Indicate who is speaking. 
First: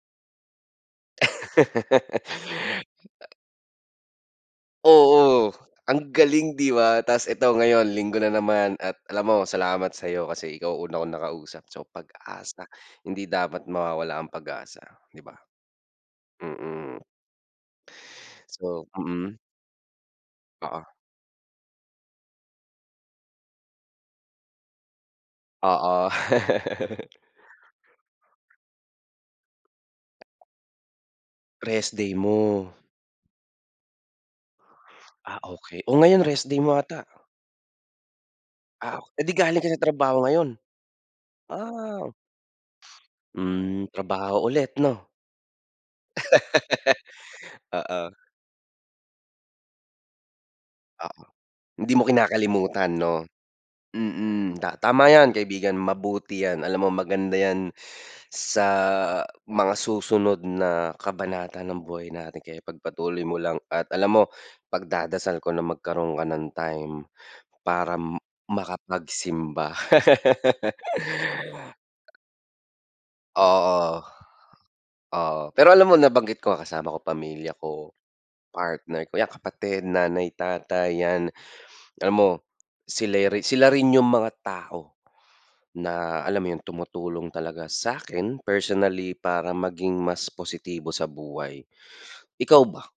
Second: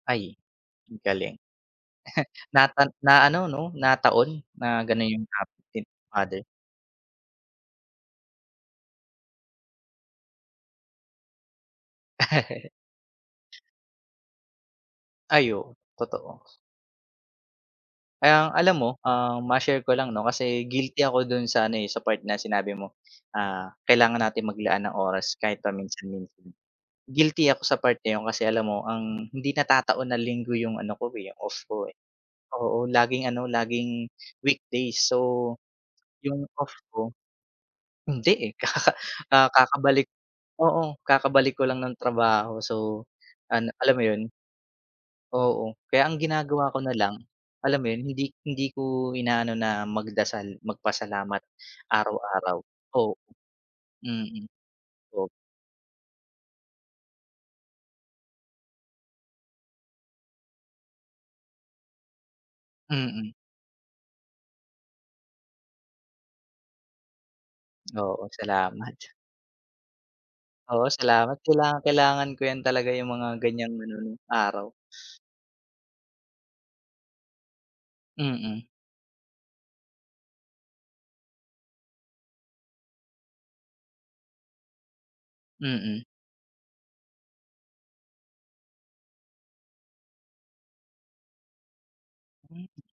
Speaker 1: Ay, ang galing. Nata na ano 'no, na taon na gano'n 'yung
Speaker 2: Oo,
Speaker 1: topic ni
Speaker 2: ang
Speaker 1: father.
Speaker 2: galing 'di ba, ta's ito ngayon linggo na naman at alam mo salamat sa'yo kasi ikaw una kong nakausap. So pag-asa, hindi dapat mawawala ang pag-asa, 'di ba?
Speaker 1: Ay oo, totoo.
Speaker 2: Mm.
Speaker 1: Ang alam
Speaker 2: So
Speaker 1: mo,
Speaker 2: mm.
Speaker 1: um, ma-share ko lang 'no, kasi
Speaker 2: Oo.
Speaker 1: guilty ako dun sa ano, eh, sa part na sinabi mo. Ah, kailangan natin maglaan ng oras kahit
Speaker 2: Oo.
Speaker 1: paminsan-minsan. Guilty ako sa part na 'yon, kasi alam mo ang hindi natataon na linggo 'yong ano ko, eh, 'yong off ko, eh,
Speaker 2: Restday mo.
Speaker 1: oo laging ano laging weekdays.
Speaker 2: Ah,
Speaker 1: So,
Speaker 2: okey. O ngayon rest
Speaker 1: 'yong
Speaker 2: day
Speaker 1: off
Speaker 2: mo ata.
Speaker 1: ko hindi eh, kaka
Speaker 2: Ah, eh di
Speaker 1: ah,
Speaker 2: galing ka sa
Speaker 1: kakabalik
Speaker 2: trabaho ngayon?
Speaker 1: oo kakabalik ko lang nung
Speaker 2: Ah.
Speaker 1: trabaho, so ano
Speaker 2: Hmm,
Speaker 1: alam mo 'yun.
Speaker 2: trabaho ulit 'no.
Speaker 1: Oo, kaya ang ginagawa ko na lang, alam mo 'yun,
Speaker 2: Oo.
Speaker 1: hindi hindi ko inaano na magdasal,
Speaker 2: Oo,
Speaker 1: magpasalamat
Speaker 2: hindi mo
Speaker 1: araw-araw.
Speaker 2: kinakalimutan
Speaker 1: Oo,
Speaker 2: 'no,
Speaker 1: mm.
Speaker 2: mm, ta tama
Speaker 1: Oh.
Speaker 2: 'yan kaibigan, mabuti 'yan. Alam mo maganda 'yan sa mga susunod na kabanata ng buhay natin kaya pagpatuloy
Speaker 1: Mm.
Speaker 2: mo lang at alam mo pagdadasal ko na magkaroon ka ng time para
Speaker 1: Oo, salamat.
Speaker 2: makapagsimba.
Speaker 1: Oo salamat. Kailangang-kailangan ko 'yan talaga 'yung mga ganiyang
Speaker 2: Oo.
Speaker 1: anong araw.
Speaker 2: Oo, pero alam mo nabanggit ko, kasama ko pamilya ko,
Speaker 1: Mm.
Speaker 2: partner ko, 'yan kapatid, nanay, tatay, 'yan. Alam mo, sila rin sila rin 'yong mga tao
Speaker 1: Mm.
Speaker 2: na alam mo 'yon tumutulong talaga sa'kin personally para maging mas positibo sa buhay. Ikaw ba?
Speaker 1: [unintelligible]